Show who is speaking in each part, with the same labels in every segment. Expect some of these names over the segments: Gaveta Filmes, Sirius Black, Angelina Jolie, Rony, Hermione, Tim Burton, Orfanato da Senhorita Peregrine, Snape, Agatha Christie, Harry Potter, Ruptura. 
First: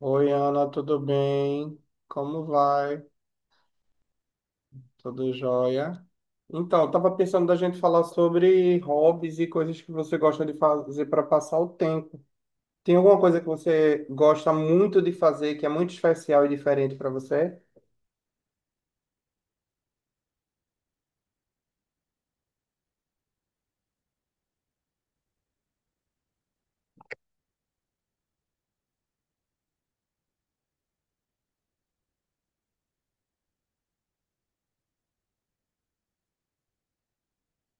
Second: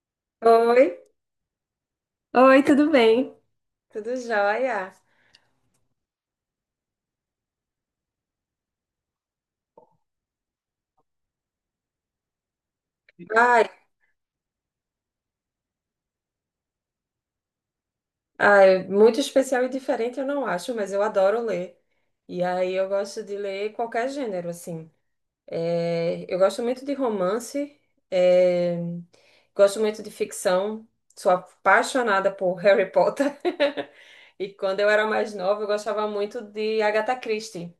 Speaker 1: Oi, Ana,
Speaker 2: Oi,
Speaker 1: tudo bem? Como
Speaker 2: Oi, tudo
Speaker 1: vai?
Speaker 2: bem? Tudo jóia?
Speaker 1: Tudo jóia? Então, eu tava pensando da gente falar sobre hobbies e coisas que você gosta de fazer para passar o tempo. Tem alguma coisa que
Speaker 2: Ai,
Speaker 1: você gosta muito de fazer que é muito especial e diferente para você?
Speaker 2: ai, muito especial e diferente eu não acho, mas eu adoro ler. E aí eu gosto de ler qualquer gênero, assim. É, eu gosto muito de romance, é, gosto muito de ficção, sou apaixonada por Harry Potter. E quando eu era mais nova, eu gostava muito de Agatha Christie,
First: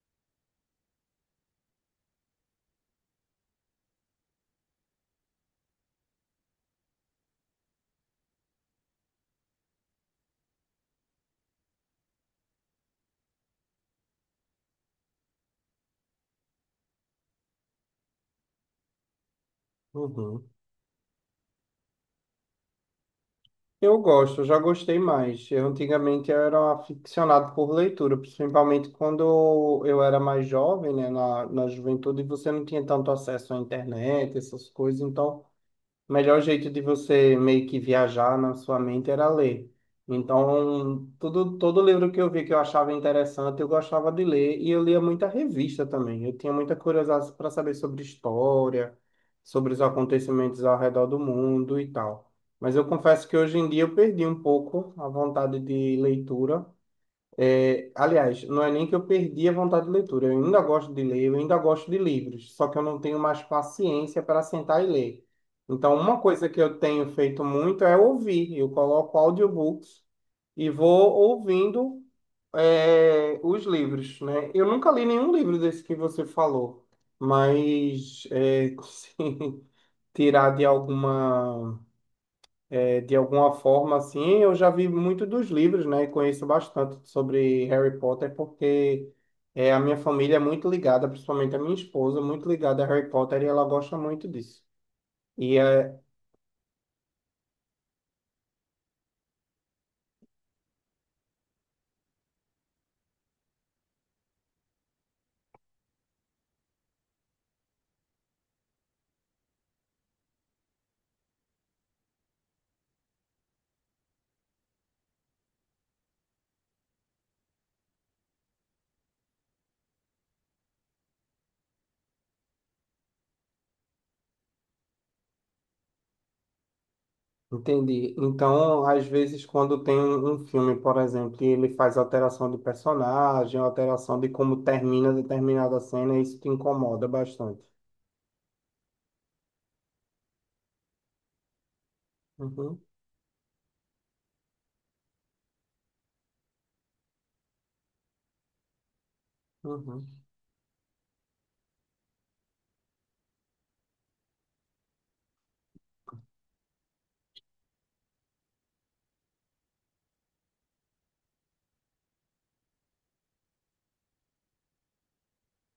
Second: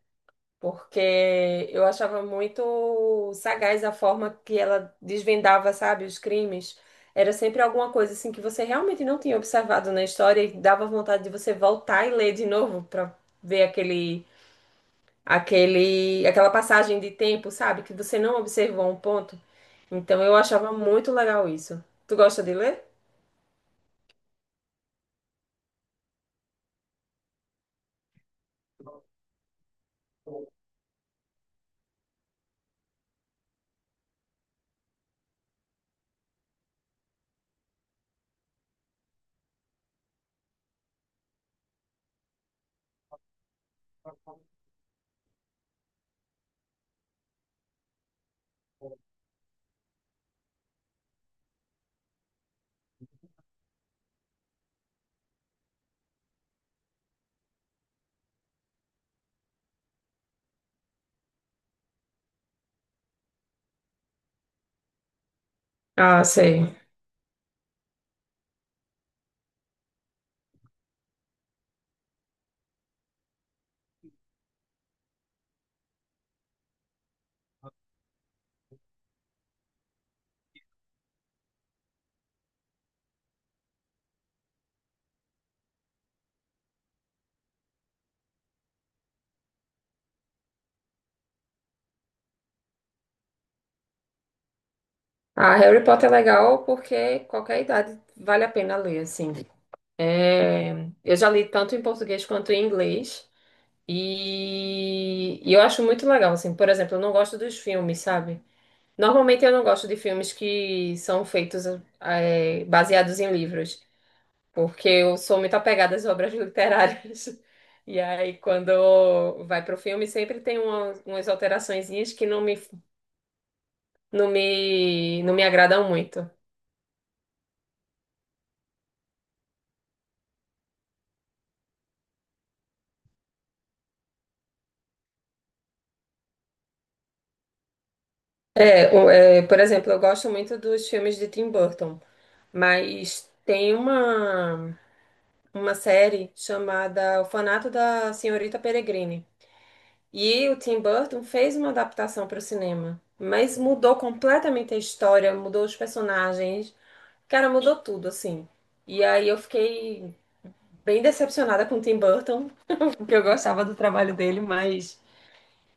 Speaker 2: porque eu achava muito sagaz a forma que ela desvendava, sabe, os crimes. Era sempre alguma coisa assim que você realmente não tinha observado na história e dava vontade de você voltar e ler de novo para ver aquela passagem de tempo, sabe, que você não observou um ponto. Então eu
Speaker 1: Uhum.
Speaker 2: achava muito legal isso. Tu gosta de ler?
Speaker 1: Eu gosto, eu já gostei mais. Eu antigamente eu era aficionado por leitura, principalmente quando eu era mais jovem, né, na juventude, você não tinha tanto acesso à internet, essas coisas, então o melhor jeito de você meio que viajar na sua mente era ler. Então, tudo, todo livro que eu vi que eu achava interessante, eu gostava de ler e eu lia muita revista também. Eu tinha muita curiosidade para saber sobre história, sobre os acontecimentos ao redor do mundo e tal. Mas eu confesso que hoje em dia eu perdi um pouco a vontade de leitura. É, aliás, não é nem que eu perdi a vontade de leitura, eu ainda gosto de ler, eu ainda gosto de livros, só que eu não tenho mais paciência para sentar e ler. Então, uma
Speaker 2: Ah,
Speaker 1: coisa que
Speaker 2: sei.
Speaker 1: eu tenho feito muito é ouvir. Eu coloco audiobooks e vou ouvindo, os livros, né? Eu nunca li nenhum livro desse que você falou, mas se tirar de alguma. É, de alguma forma, assim, eu já vi muito dos livros, né? E conheço bastante sobre Harry Potter, porque a minha família é muito ligada, principalmente a minha esposa, muito ligada a Harry Potter e ela gosta muito disso.
Speaker 2: Ah,
Speaker 1: E
Speaker 2: Harry
Speaker 1: é,
Speaker 2: Potter é legal porque qualquer idade vale a pena ler, assim. É, eu já li tanto em português quanto em inglês e eu acho muito legal, assim, por exemplo, eu não gosto dos filmes, sabe? Normalmente eu não gosto de filmes que são feitos, é, baseados em livros, porque eu sou muito apegada às obras literárias. E aí, quando vai pro filme, sempre tem umas alteraçõezinhas que não me agradam muito.
Speaker 1: entendi. Então, às vezes, quando tem um filme, por exemplo, e ele faz alteração de personagem, alteração de como termina determinada cena, isso te incomoda bastante.
Speaker 2: É, é, por exemplo, eu gosto muito dos filmes de Tim Burton.
Speaker 1: Uhum,
Speaker 2: Mas tem uma série chamada Orfanato da Senhorita Peregrine.
Speaker 1: uhum,
Speaker 2: E o Tim Burton fez uma adaptação para o cinema, mas mudou completamente a história, mudou os personagens, cara, mudou tudo, assim. E aí eu fiquei bem decepcionada com o Tim Burton, porque eu gostava do trabalho dele, mas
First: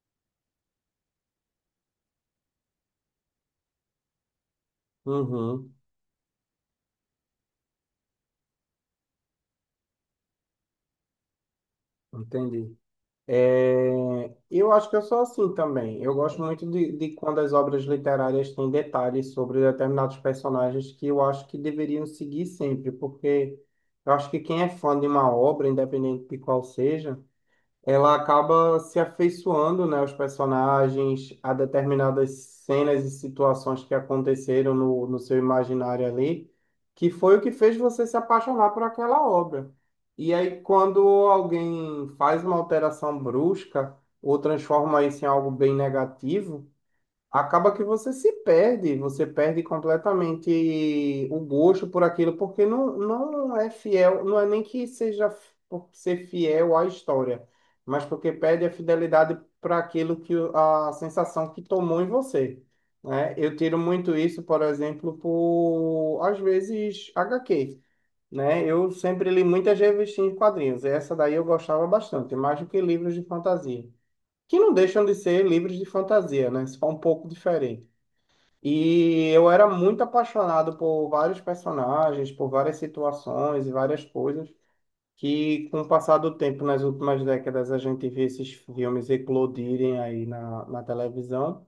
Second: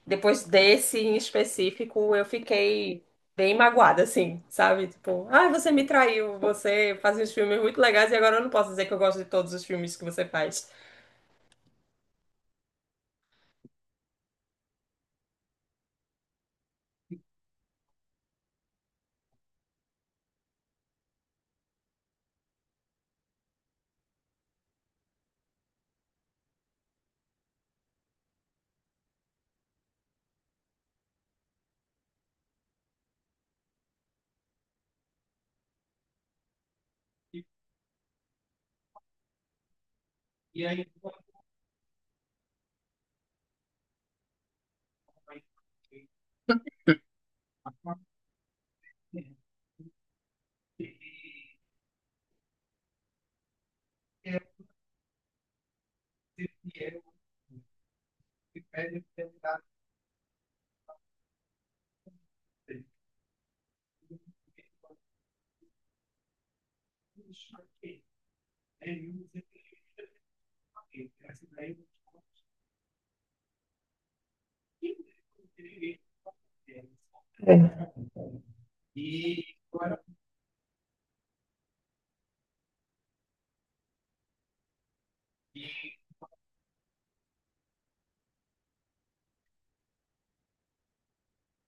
Speaker 2: depois desse em específico, eu fiquei bem magoada, assim, sabe? Tipo, ah, você
Speaker 1: uhum,
Speaker 2: me traiu, você faz uns filmes muito legais e agora eu não posso dizer que eu gosto de todos os filmes que você faz.
Speaker 1: entendi. É, eu acho que eu sou assim também. Eu gosto muito de quando as obras literárias têm detalhes sobre determinados personagens que eu acho que deveriam seguir sempre, porque eu acho que quem é fã de uma obra, independente de qual seja, ela acaba se afeiçoando, né, aos personagens, a determinadas cenas e situações que aconteceram no seu imaginário ali, que foi o que fez você se apaixonar por aquela obra. E aí, quando alguém faz uma alteração brusca ou transforma isso em algo bem negativo, acaba que você se perde, você perde completamente o gosto por aquilo, porque não, não é fiel, não é nem que seja f- por ser fiel à história, mas porque perde a fidelidade para aquilo que o- a sensação que tomou em você. Né? Eu tiro muito isso, por exemplo, por às vezes HQ. Né? Eu sempre li muitas revistinhas de quadrinhos. E essa daí eu gostava bastante, mais do que livros de fantasia que não deixam de ser livros de fantasia, né? Só um pouco diferente. E eu era muito apaixonado por vários personagens, por várias situações e várias coisas que, com o passar do tempo, nas últimas décadas, a gente vê esses filmes eclodirem aí na televisão,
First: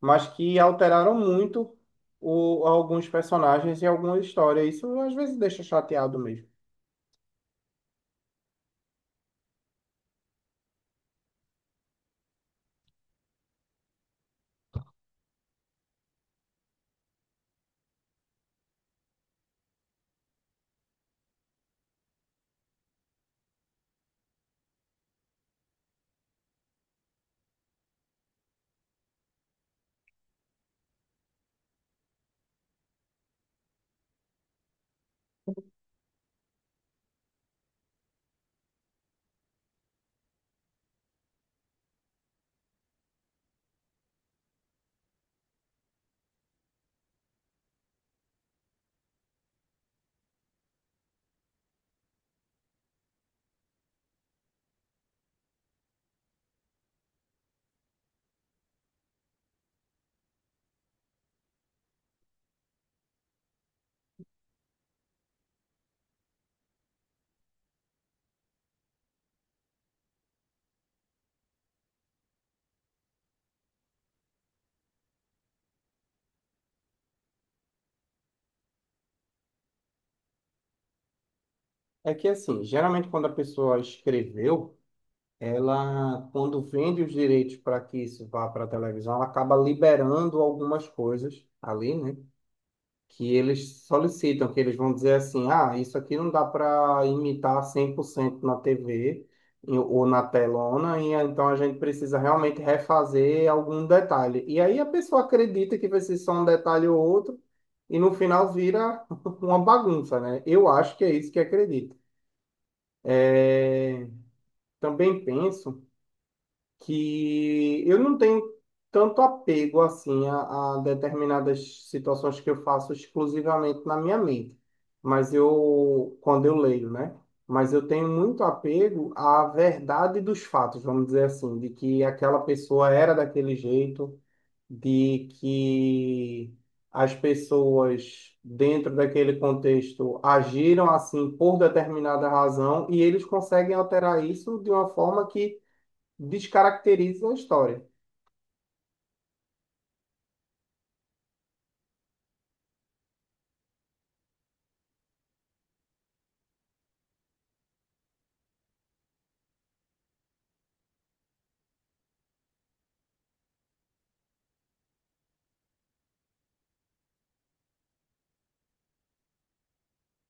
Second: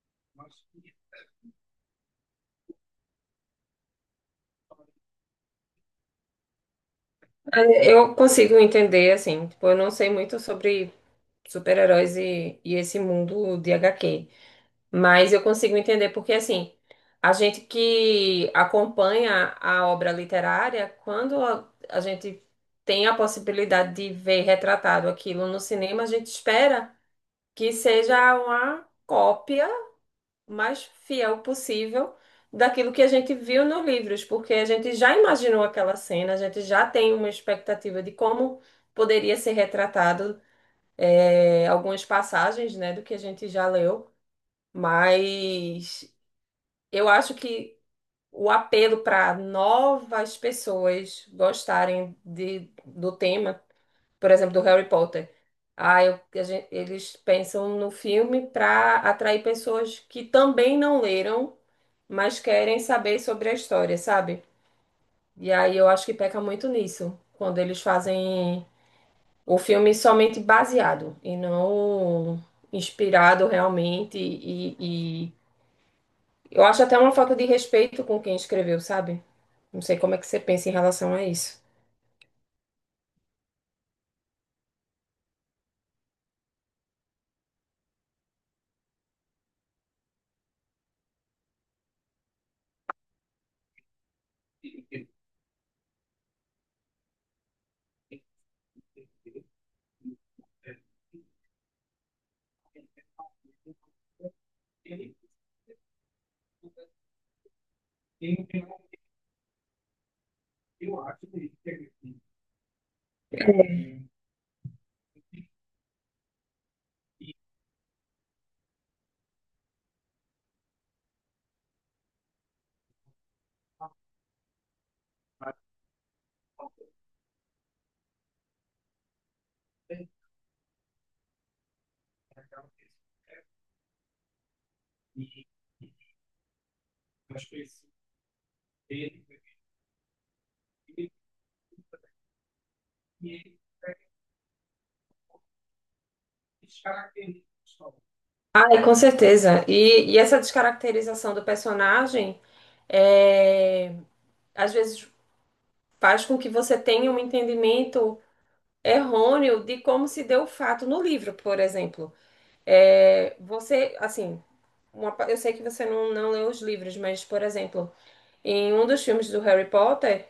Speaker 1: mas que alteraram muito o, alguns personagens e alguma história. Isso às vezes deixa chateado mesmo.
Speaker 2: Eu consigo entender, assim, tipo, eu não sei muito sobre super-heróis e esse mundo de HQ. Mas eu consigo entender porque, assim, a gente que acompanha a obra literária, quando a gente tem a possibilidade de ver retratado aquilo no cinema, a gente espera que seja uma cópia mais fiel possível daquilo que a gente viu nos livros, porque a gente já imaginou aquela cena, a gente já tem uma expectativa de como poderia ser retratado, algumas passagens, né, do que a gente já leu. Mas eu acho que o apelo para novas pessoas gostarem do tema, por exemplo, do Harry Potter. Ah, eles pensam no filme para atrair pessoas que também não leram, mas querem saber sobre a história, sabe? E aí eu acho que peca muito nisso, quando eles fazem o filme somente baseado e não inspirado realmente e eu acho até uma falta de respeito com quem escreveu, sabe? Não sei como é que você pensa em relação a isso.
Speaker 1: É que, assim, geralmente quando a pessoa escreveu, ela, quando vende os direitos para que isso vá para a televisão, ela acaba liberando algumas coisas ali, né? Que eles solicitam, que eles vão dizer assim: ah, isso aqui não dá para imitar 100% na TV e- ou na telona, e então a gente precisa realmente refazer algum detalhe. E aí a pessoa acredita que vai ser só um detalhe ou outro. E no final vira uma bagunça, né? Eu acho que é isso que acredito. É, também penso que eu não tenho tanto apego assim a determinadas situações que eu faço exclusivamente na minha mente, mas eu quando eu leio, né? Mas eu tenho muito apego à verdade dos fatos, vamos dizer assim, de que aquela pessoa era daquele jeito, de que as pessoas dentro daquele contexto agiram assim por determinada razão e eles conseguem alterar isso de uma forma que descaracterizam a história.
Speaker 2: Ai, com certeza. E essa descaracterização do personagem, é, às vezes faz com que você tenha um entendimento errôneo de como se deu o fato no livro, por exemplo. É, você, assim, eu sei que você não leu os livros, mas, por exemplo, em um dos filmes do Harry Potter.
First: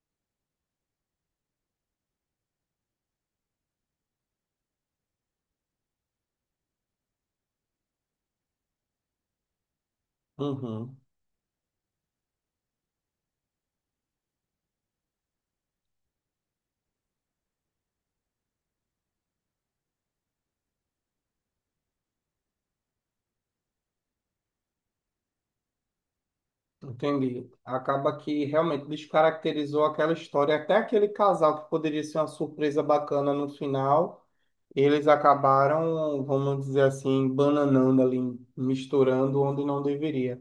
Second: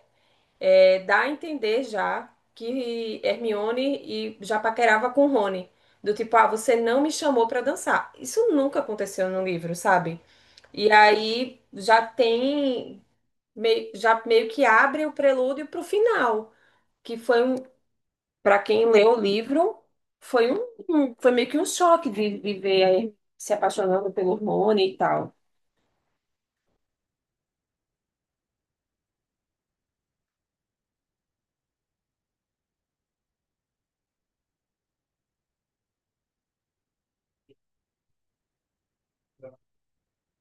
Speaker 2: É, dá a entender já que Hermione e já paquerava com Rony. Do tipo, ah, você não me chamou pra dançar. Isso nunca aconteceu no livro, sabe? E
Speaker 1: Uhum,
Speaker 2: aí já tem, meio, já meio que abre o prelúdio pro final, que foi um, para quem leu o livro, foi foi meio que um choque de viver aí se apaixonando pelo Rony e tal.
Speaker 1: entendi. Acaba que realmente descaracterizou aquela história. Até aquele casal que poderia ser uma surpresa bacana no final, eles acabaram, vamos dizer assim, bananando ali, misturando onde não deveria.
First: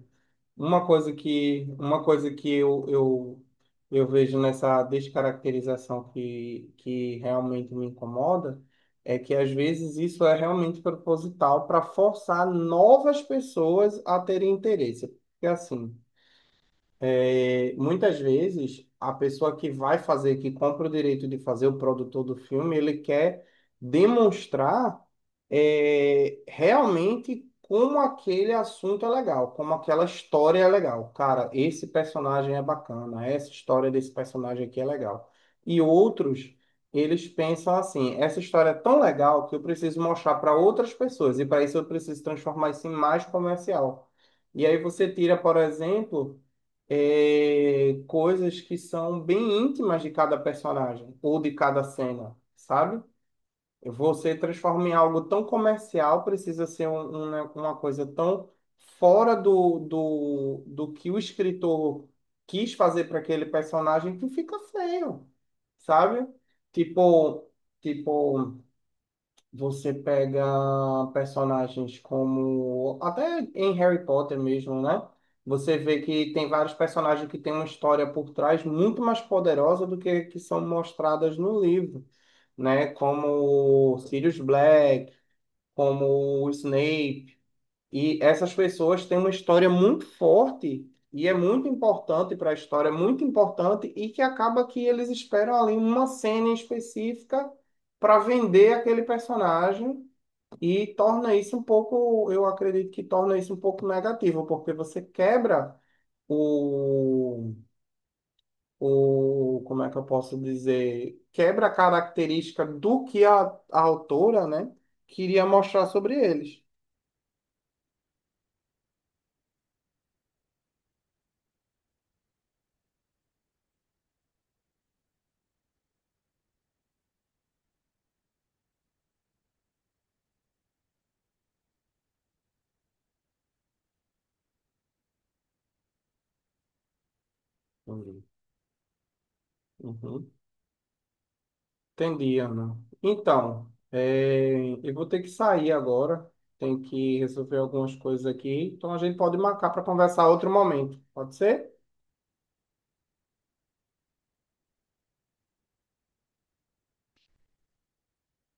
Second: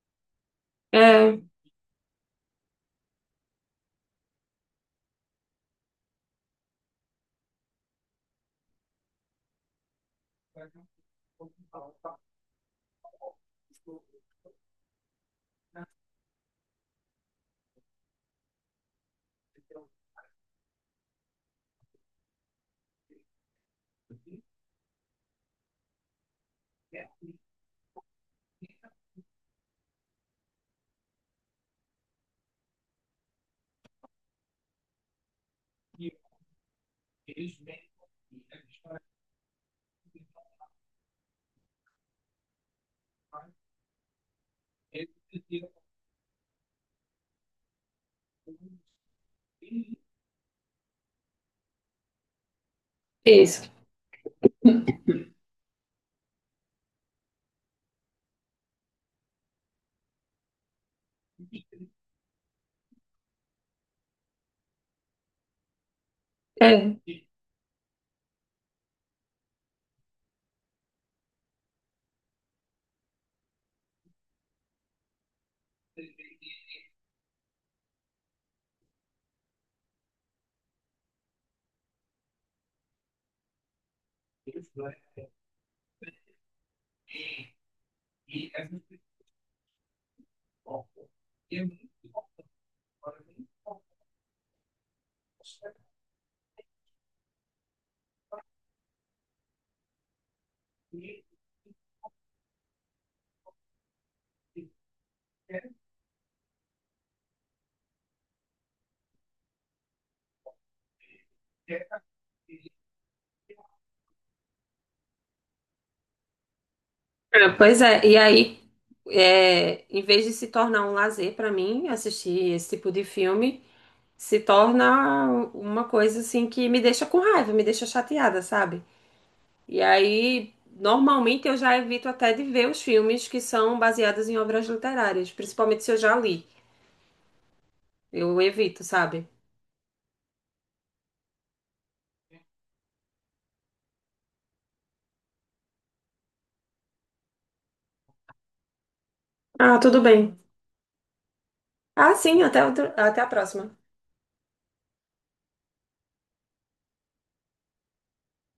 Speaker 2: É,
Speaker 1: Uma coisa que eu vejo nessa descaracterização que realmente me incomoda é que às vezes isso é realmente proposital para forçar novas pessoas a terem interesse. Porque assim, muitas vezes, a pessoa que vai fazer, que compra o direito de fazer o produtor do filme, ele quer demonstrar, realmente como aquele assunto é legal, como aquela história é legal. Cara, esse personagem é bacana, essa história desse personagem aqui é legal. E outros, eles pensam assim: essa história é tão legal que eu preciso mostrar para outras pessoas, e para isso eu preciso transformar isso em mais comercial. E aí você tira, por exemplo coisas que são bem íntimas de cada personagem ou de cada cena, sabe?
Speaker 2: isso.
Speaker 1: Você transforma em algo tão comercial, precisa ser um- uma coisa tão fora do que o escritor quis fazer para aquele personagem que fica feio, sabe?
Speaker 2: É.
Speaker 1: Tipo, tipo. Você pega personagens como. Até em Harry Potter mesmo, né? Você vê que tem vários personagens que têm uma história por trás muito mais poderosa do que são mostradas no livro, né? Como Sirius Black, como o Snape. E essas pessoas têm uma história muito forte e é muito importante para a história, é muito importante e que acaba que eles esperam ali uma cena em específica para vender aquele personagem e torna isso um pouco, eu acredito que torna isso um pouco negativo, porque você quebra o, o, como é que eu posso dizer, quebra a característica do que a autora, né, queria mostrar sobre eles.
Speaker 2: É, pois é, e aí, é, em vez de se tornar um lazer para mim, assistir esse tipo de filme, se torna uma coisa assim que me deixa com raiva, me deixa chateada, sabe? E aí, normalmente eu já evito até de ver os filmes que são baseados em obras literárias, principalmente se eu já li.
Speaker 1: Entendi.
Speaker 2: Eu evito, sabe?
Speaker 1: Uhum. Entendi, Ana. Então, eu vou ter que sair agora, tem que resolver algumas coisas aqui, então a gente pode marcar
Speaker 2: Ah,
Speaker 1: para
Speaker 2: tudo
Speaker 1: conversar
Speaker 2: bem.
Speaker 1: outro momento, pode ser?
Speaker 2: Ah, sim, até a próxima.